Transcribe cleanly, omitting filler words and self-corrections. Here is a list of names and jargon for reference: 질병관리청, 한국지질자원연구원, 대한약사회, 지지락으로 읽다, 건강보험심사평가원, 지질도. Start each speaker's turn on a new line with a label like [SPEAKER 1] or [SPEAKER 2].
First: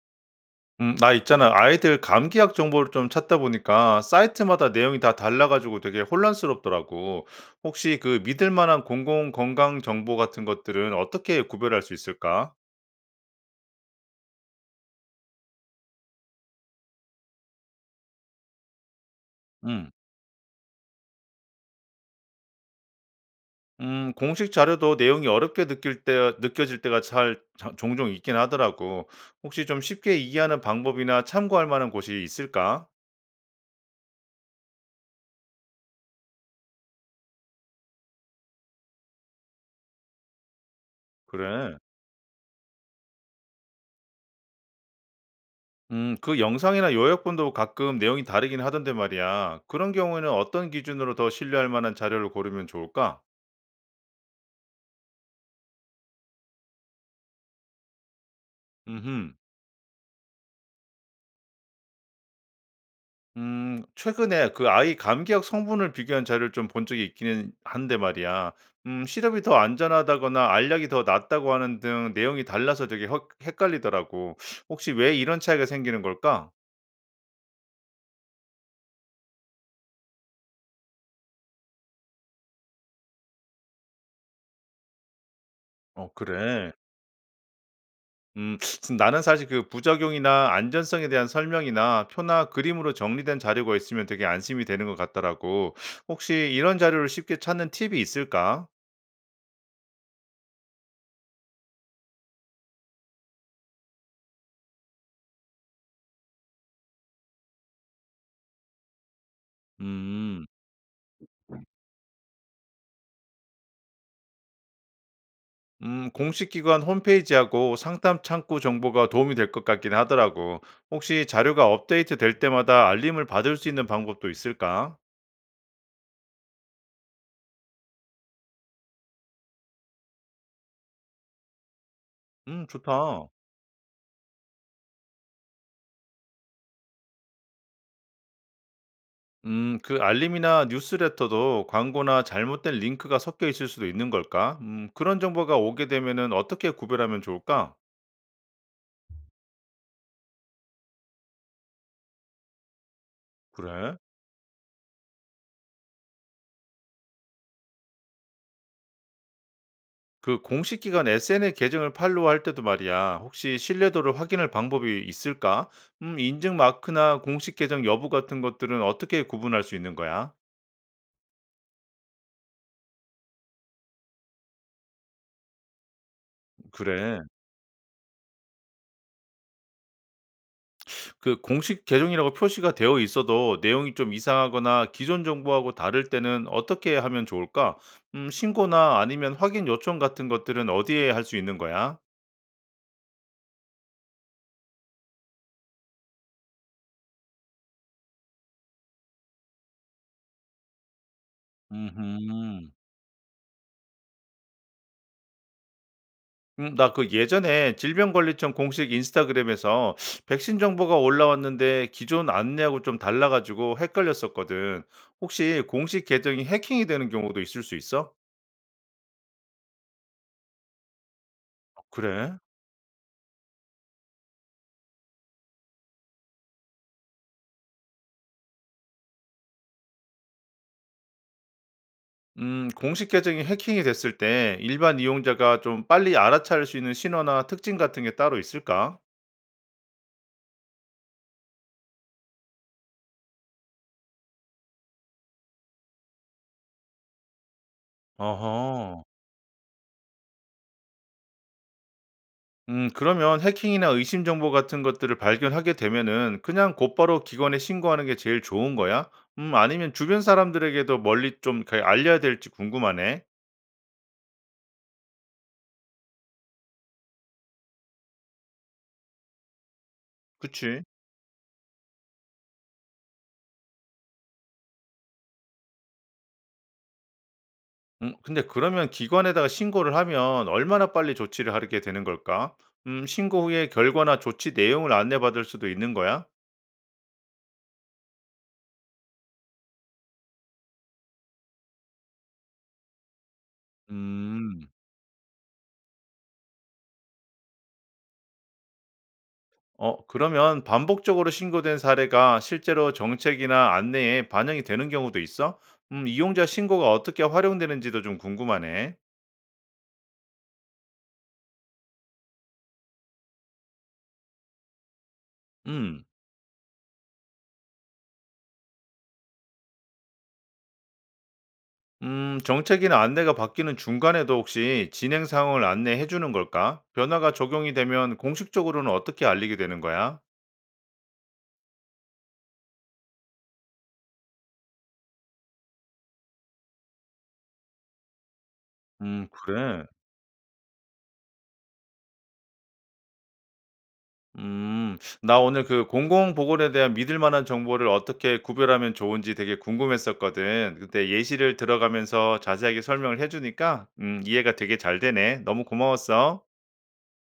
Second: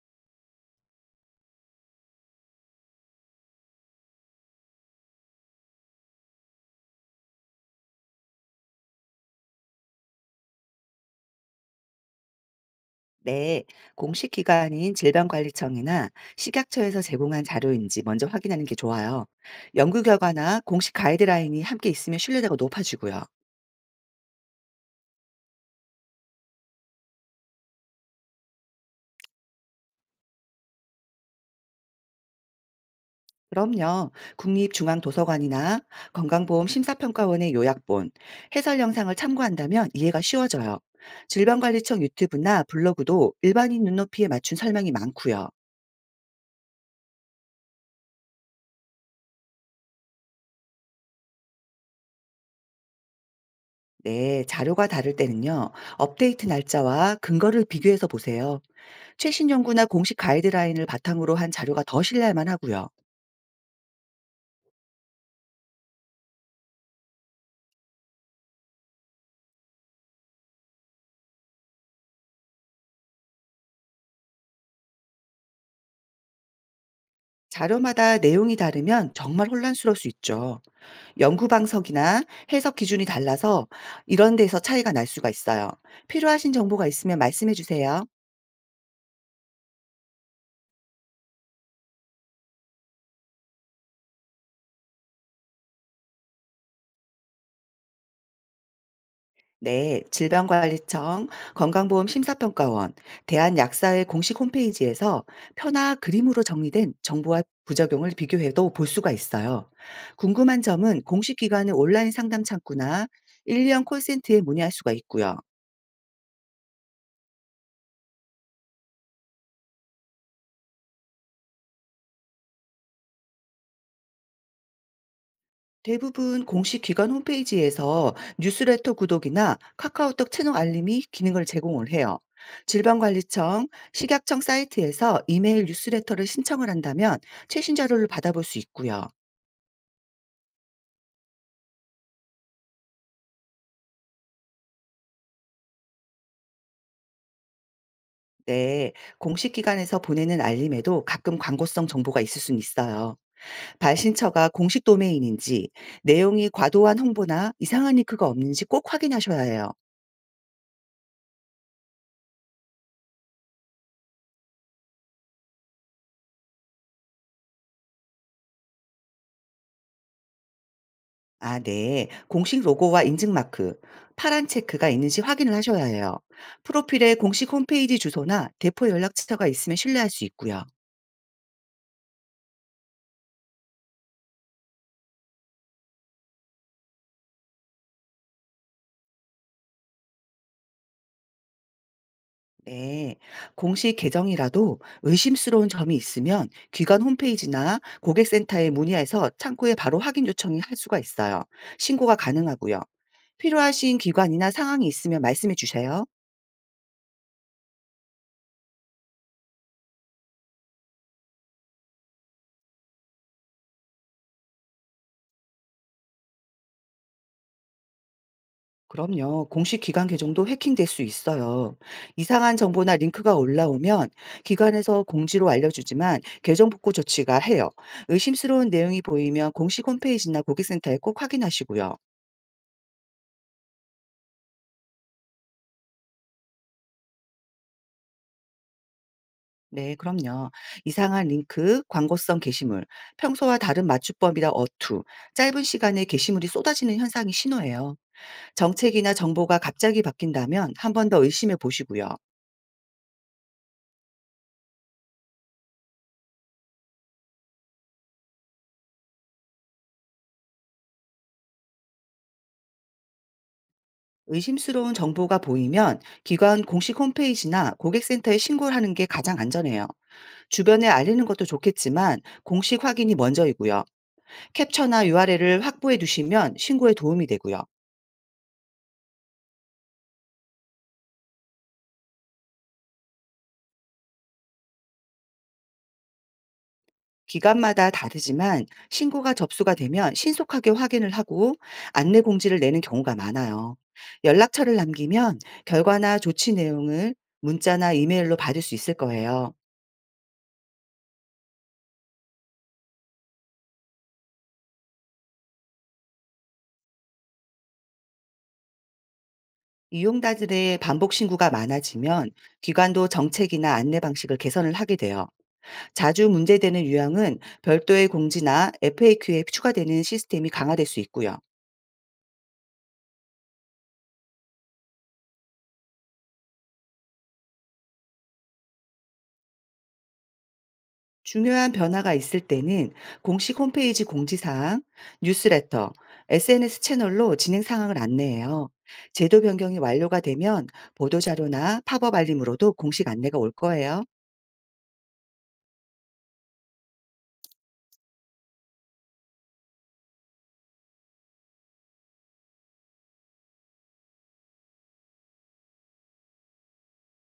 [SPEAKER 1] 나 있잖아. 아이들 감기약 정보를 좀 찾다 보니까 사이트마다 내용이 다 달라가지고 되게 혼란스럽더라고. 혹시 그 믿을 만한 공공 건강 정보 같은 것들은 어떻게 구별할 수 있을까?
[SPEAKER 2] 네, 공식 기관인 질병관리청이나 식약처에서 제공한 자료인지 먼저 확인하는 게 좋아요.
[SPEAKER 1] 음.
[SPEAKER 2] 연구 결과나 공식 가이드라인이 함께 있으면 신뢰도가 높아지고요.
[SPEAKER 1] 공식 자료도 내용이 어렵게 느껴질 때가 종종 있긴 하더라고. 혹시 좀 쉽게 이해하는 방법이나 참고할 만한 곳이 있을까?
[SPEAKER 2] 그럼요. 국립중앙도서관이나 건강보험심사평가원의 요약본, 해설 영상을 참고한다면 이해가 쉬워져요.
[SPEAKER 1] 그래.
[SPEAKER 2] 질병관리청 유튜브나 블로그도 일반인 눈높이에 맞춘 설명이 많고요.
[SPEAKER 1] 그 영상이나 요약본도 가끔 내용이 다르긴 하던데 말이야. 그런 경우에는 어떤 기준으로 더 신뢰할 만한 자료를 고르면 좋을까?
[SPEAKER 2] 네, 자료가 다를 때는요. 업데이트 날짜와 근거를 비교해서 보세요.
[SPEAKER 1] 음,
[SPEAKER 2] 최신 연구나 공식 가이드라인을 바탕으로 한 자료가 더 신뢰할 만하고요.
[SPEAKER 1] 최근에 그 아이 감기약 성분을 비교한 자료를 좀 본 적이 있기는 한데 말이야. 시럽이 더 안전하다거나 알약이 더 낫다고 하는 등 내용이 달라서 되게 헷갈리더라고. 혹시 왜 이런 차이가 생기는 걸까?
[SPEAKER 2] 자료마다 내용이 다르면 정말 혼란스러울 수 있죠. 연구 방석이나 해석 기준이 달라서 이런 데서 차이가 날 수가 있어요.
[SPEAKER 1] 어,
[SPEAKER 2] 필요하신
[SPEAKER 1] 그래.
[SPEAKER 2] 정보가 있으면 말씀해 주세요.
[SPEAKER 1] 음 나는 사실 그 부작용이나 안전성에 대한 설명이나 표나 그림으로 정리된 자료가 있으면 되게 안심이 되는 것 같더라고. 혹시 이런 자료를 쉽게 찾는 팁이 있을까?
[SPEAKER 2] 네, 질병관리청, 건강보험심사평가원, 대한약사회 공식 홈페이지에서 표나 그림으로 정리된 정보와 부작용을 비교해도 볼 수가 있어요.
[SPEAKER 1] 음.
[SPEAKER 2] 궁금한 점은 공식 기관의 온라인 상담 창구나 1년 콜센터에 문의할 수가 있고요.
[SPEAKER 1] 공식 기관 홈페이지하고 상담 창구 정보가 도움이 될 것 같긴 하더라고. 혹시 자료가 업데이트 될 때마다 알림을 받을 수 있는 방법도 있을까?
[SPEAKER 2] 대부분 공식 기관 홈페이지에서 뉴스레터 구독이나 카카오톡 채널 알림이 기능을 제공을 해요.
[SPEAKER 1] 좋다.
[SPEAKER 2] 질병관리청, 식약청 사이트에서 이메일 뉴스레터를 신청을 한다면 최신 자료를 받아볼 수 있고요.
[SPEAKER 1] 그 알림이나 뉴스레터도 광고나 잘못된 링크가 섞여 있을 수도 있는 걸까? 그런 정보가 오게 되면은 어떻게 구별하면 좋을까?
[SPEAKER 2] 네, 공식 기관에서 보내는 알림에도 가끔 광고성 정보가 있을 수는 있어요.
[SPEAKER 1] 그래?
[SPEAKER 2] 발신처가 공식 도메인인지, 내용이 과도한 홍보나 이상한 링크가 없는지 꼭 확인하셔야 해요.
[SPEAKER 1] 그 공식 기관 SNS 계정을 팔로우할 때도 말이야. 혹시 신뢰도를 확인할 방법이 있을까? 인증 마크나 공식 계정 여부 같은 것들은 어떻게 구분할 수 있는 거야?
[SPEAKER 2] 아, 네. 공식 로고와 인증 마크, 파란 체크가 있는지 확인을 하셔야 해요. 프로필에
[SPEAKER 1] 그래.
[SPEAKER 2] 공식 홈페이지 주소나 대포 연락처가 있으면 신뢰할 수 있고요.
[SPEAKER 1] 그 공식 계정이라고 표시가 되어 있어도 내용이 좀 이상하거나 기존 정보하고 다를 때는 어떻게 하면 좋을까? 신고나 아니면 확인 요청 같은 것들은 어디에 할 수 있는 거야?
[SPEAKER 2] 네, 공식 계정이라도 의심스러운 점이 있으면 기관 홈페이지나 고객센터에 문의해서 창구에 바로 확인 요청이 할 수가 있어요. 신고가
[SPEAKER 1] 음,
[SPEAKER 2] 가능하고요. 필요하신 기관이나 상황이 있으면 말씀해 주세요.
[SPEAKER 1] 나 그 예전에 질병관리청 공식 인스타그램에서 백신 정보가 올라왔는데 기존 안내하고 좀 달라가지고 헷갈렸었거든. 혹시 공식 계정이 해킹이 되는 경우도 있을 수 있어?
[SPEAKER 2] 그럼요. 공식 기관 계정도 해킹될 수 있어요.
[SPEAKER 1] 그래?
[SPEAKER 2] 이상한 정보나 링크가 올라오면 기관에서 공지로 알려주지만 계정 복구 조치가 해요. 의심스러운 내용이 보이면 공식 홈페이지나 고객센터에 꼭 확인하시고요.
[SPEAKER 1] 공식 계정이 해킹이 됐을 때 일반 이용자가 좀 빨리 알아차릴 수 있는 신호나 특징 같은 게 따로 있을까?
[SPEAKER 2] 네, 그럼요. 이상한 링크, 광고성 게시물, 평소와 다른 맞춤법이나 어투, 짧은 시간에 게시물이 쏟아지는 현상이 신호예요.
[SPEAKER 1] 어허.
[SPEAKER 2] 정책이나 정보가 갑자기 바뀐다면 한 번 더 의심해 보시고요.
[SPEAKER 1] 그러면 해킹이나 의심 정보 같은 것들을 발견하게 되면은 그냥 곧바로 기관에 신고하는 게 제일 좋은 거야? 아니면 주변 사람들에게도 멀리 알려야 될지 궁금하네.
[SPEAKER 2] 의심스러운 정보가 보이면 기관 공식 홈페이지나 고객센터에 신고를 하는 게 가장 안전해요.
[SPEAKER 1] 그치.
[SPEAKER 2] 주변에 알리는 것도 좋겠지만 공식 확인이 먼저이고요. 캡처나 URL을 확보해 두시면 신고에 도움이 되고요.
[SPEAKER 1] 근데 그러면 기관에다가 신고를 하면 얼마나 빨리 조치를 하게 되는 걸까? 신고 후에 결과나 조치 내용을 안내받을 수도 있는 거야?
[SPEAKER 2] 기관마다 다르지만 신고가 접수가 되면 신속하게 확인을 하고 안내 공지를 내는 경우가 많아요.
[SPEAKER 1] 음.
[SPEAKER 2] 연락처를 남기면 결과나 조치 내용을 문자나 이메일로 받을 수 있을 거예요.
[SPEAKER 1] 어, 그러면 반복적으로 신고된 사례가 실제로 정책이나 안내에 반영이 되는 경우도 있어? 이용자 신고가 어떻게 활용되는지도 좀 궁금하네.
[SPEAKER 2] 이용자들의 반복 신고가 많아지면 기관도 정책이나 안내 방식을 개선을 하게 돼요.
[SPEAKER 1] 음,
[SPEAKER 2] 자주 문제되는 유형은 별도의 공지나 FAQ에 추가되는 시스템이 강화될 수 있고요.
[SPEAKER 1] 정책이나 안내가 바뀌는 중간에도 혹시 진행 상황을 안내해 주는 걸까? 변화가 적용이 되면 공식적으로는 어떻게 알리게 되는 거야?
[SPEAKER 2] 중요한 변화가 있을 때는 공식 홈페이지 공지사항, 뉴스레터, SNS 채널로 진행 상황을 안내해요. 제도 변경이
[SPEAKER 1] 그래.
[SPEAKER 2] 완료가 되면 보도자료나 팝업 알림으로도 공식 안내가 올 거예요.
[SPEAKER 1] 음. 나 오늘 그 공공 보건에 대한 믿을 만한 정보를 어떻게 구별하면 좋은지 되게 궁금했었거든. 근데 예시를 들어가면서 자세하게 설명을 해 주니까 이해가 되게 잘 되네. 너무 고마웠어.